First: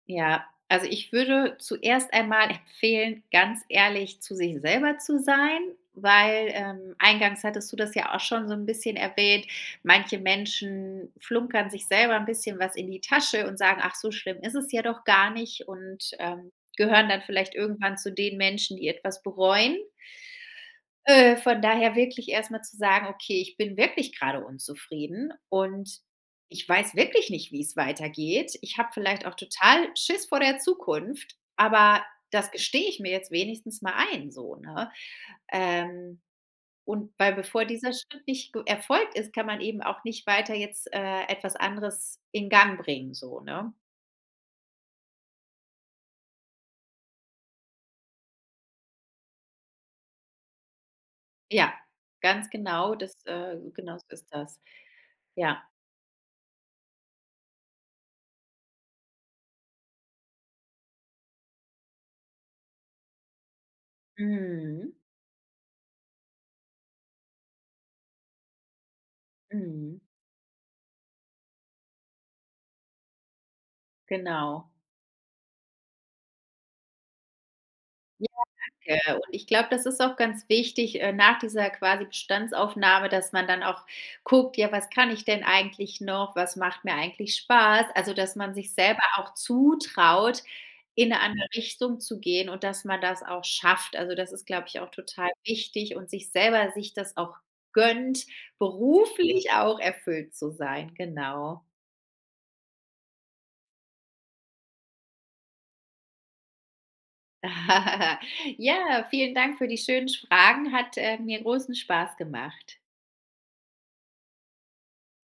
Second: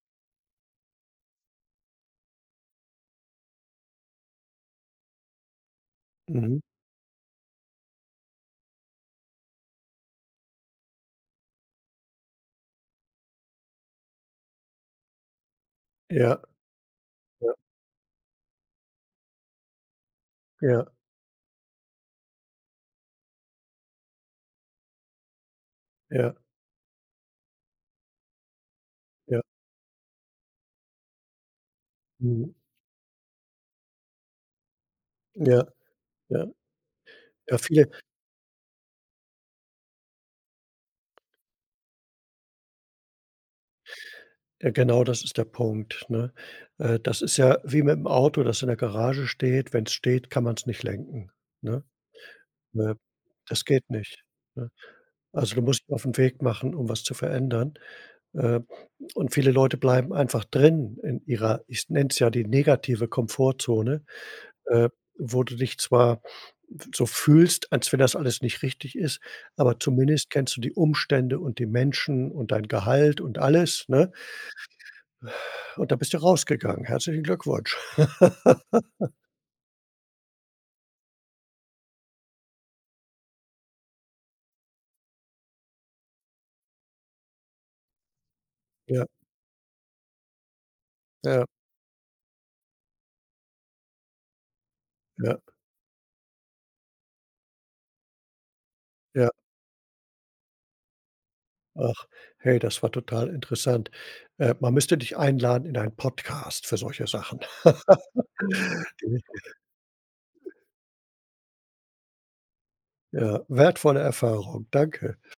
Ja, also, ich würde zuerst einmal empfehlen, ganz ehrlich zu sich selber zu sein, weil, Mhm. ähm, eingangs hattest du das ja auch schon so 'n bisschen erwähnt, manche Menschen flunkern sich selber 'n bisschen was in die Tasche und sagen: „Ach, so schlimm ist es ja doch gar nicht" Und, Ja. ähm, gehören dann vielleicht Ja. irgendwann zu den Menschen, die etwas bereuen. Ja. Äh, von daher wirklich erst mal zu sagen: „Okay, ich bin wirklich grade unzufrieden und Ja. ich weiß wirklich nicht, wie's weitergeht. Ich habe vielleicht auch Ja. total Schiss vor der Zukunft, aber das Mhm. gestehe ich mir jetzt wenigstens mal ein." So, ne? Ja. Ähm, Ja. Und weil Ja, bevor viele dieser Schritt nicht ge erfolgt ist, kann man eben auch nicht weiter jetzt, äh, etwas anderes in Gang bringen so, ne? Genau das ist der Punkt, ne? Äh, das ist ja wie mit dem Auto, das in der Garage steht, wenn es steht, kann man es nicht lenken, Ja, ne? ganz Weil, genau, das, äh, das geht genau so nicht. ist das. Ne, also, du Ja. musst dich auf 'n Weg machen, um was zu verändern. Äh, und viele Leute bleiben einfach drin in ihrer, ich nenne es ja die negative Komfortzone, äh, Mhm. wo du dich zwar so fühlst, als wenn das alles nicht richtig ist, aber Mhm. zumindest kennst du die Umstände und die Menschen und dein Gehalt und alles, ne? Genau. Und da bist du rausgegangen, herzlichen Glückwunsch. Ja. Ja, ja, und ich glaube das ist auch ganz wichtig, äh, nach dieser quasi Bestandsaufnahme, dass man dann auch guckt: „Ja was kann ich denn eigentlich noch? Was macht mir eigentlich Spaß?“ Also, dass man sich selber Ja. auch zutraut in 'ne Ja. andere Richtung zu gehen und dass man das auch schafft. Also, das ist glaube ich auch total Ja. wichtig und sich selber sich das auch gönnt, Ja. beruflich auch erfüllt zu sein. Genau. Ach, hey, das war total interessant. Äh, man müsste dich einladen in einen Podcast für solche Sachen. Ja, vielen Dank für die schönen sch Fragen! Hat, äh, mir großen Spaß gemacht. Ja, wertvolle Erfahrung, danke.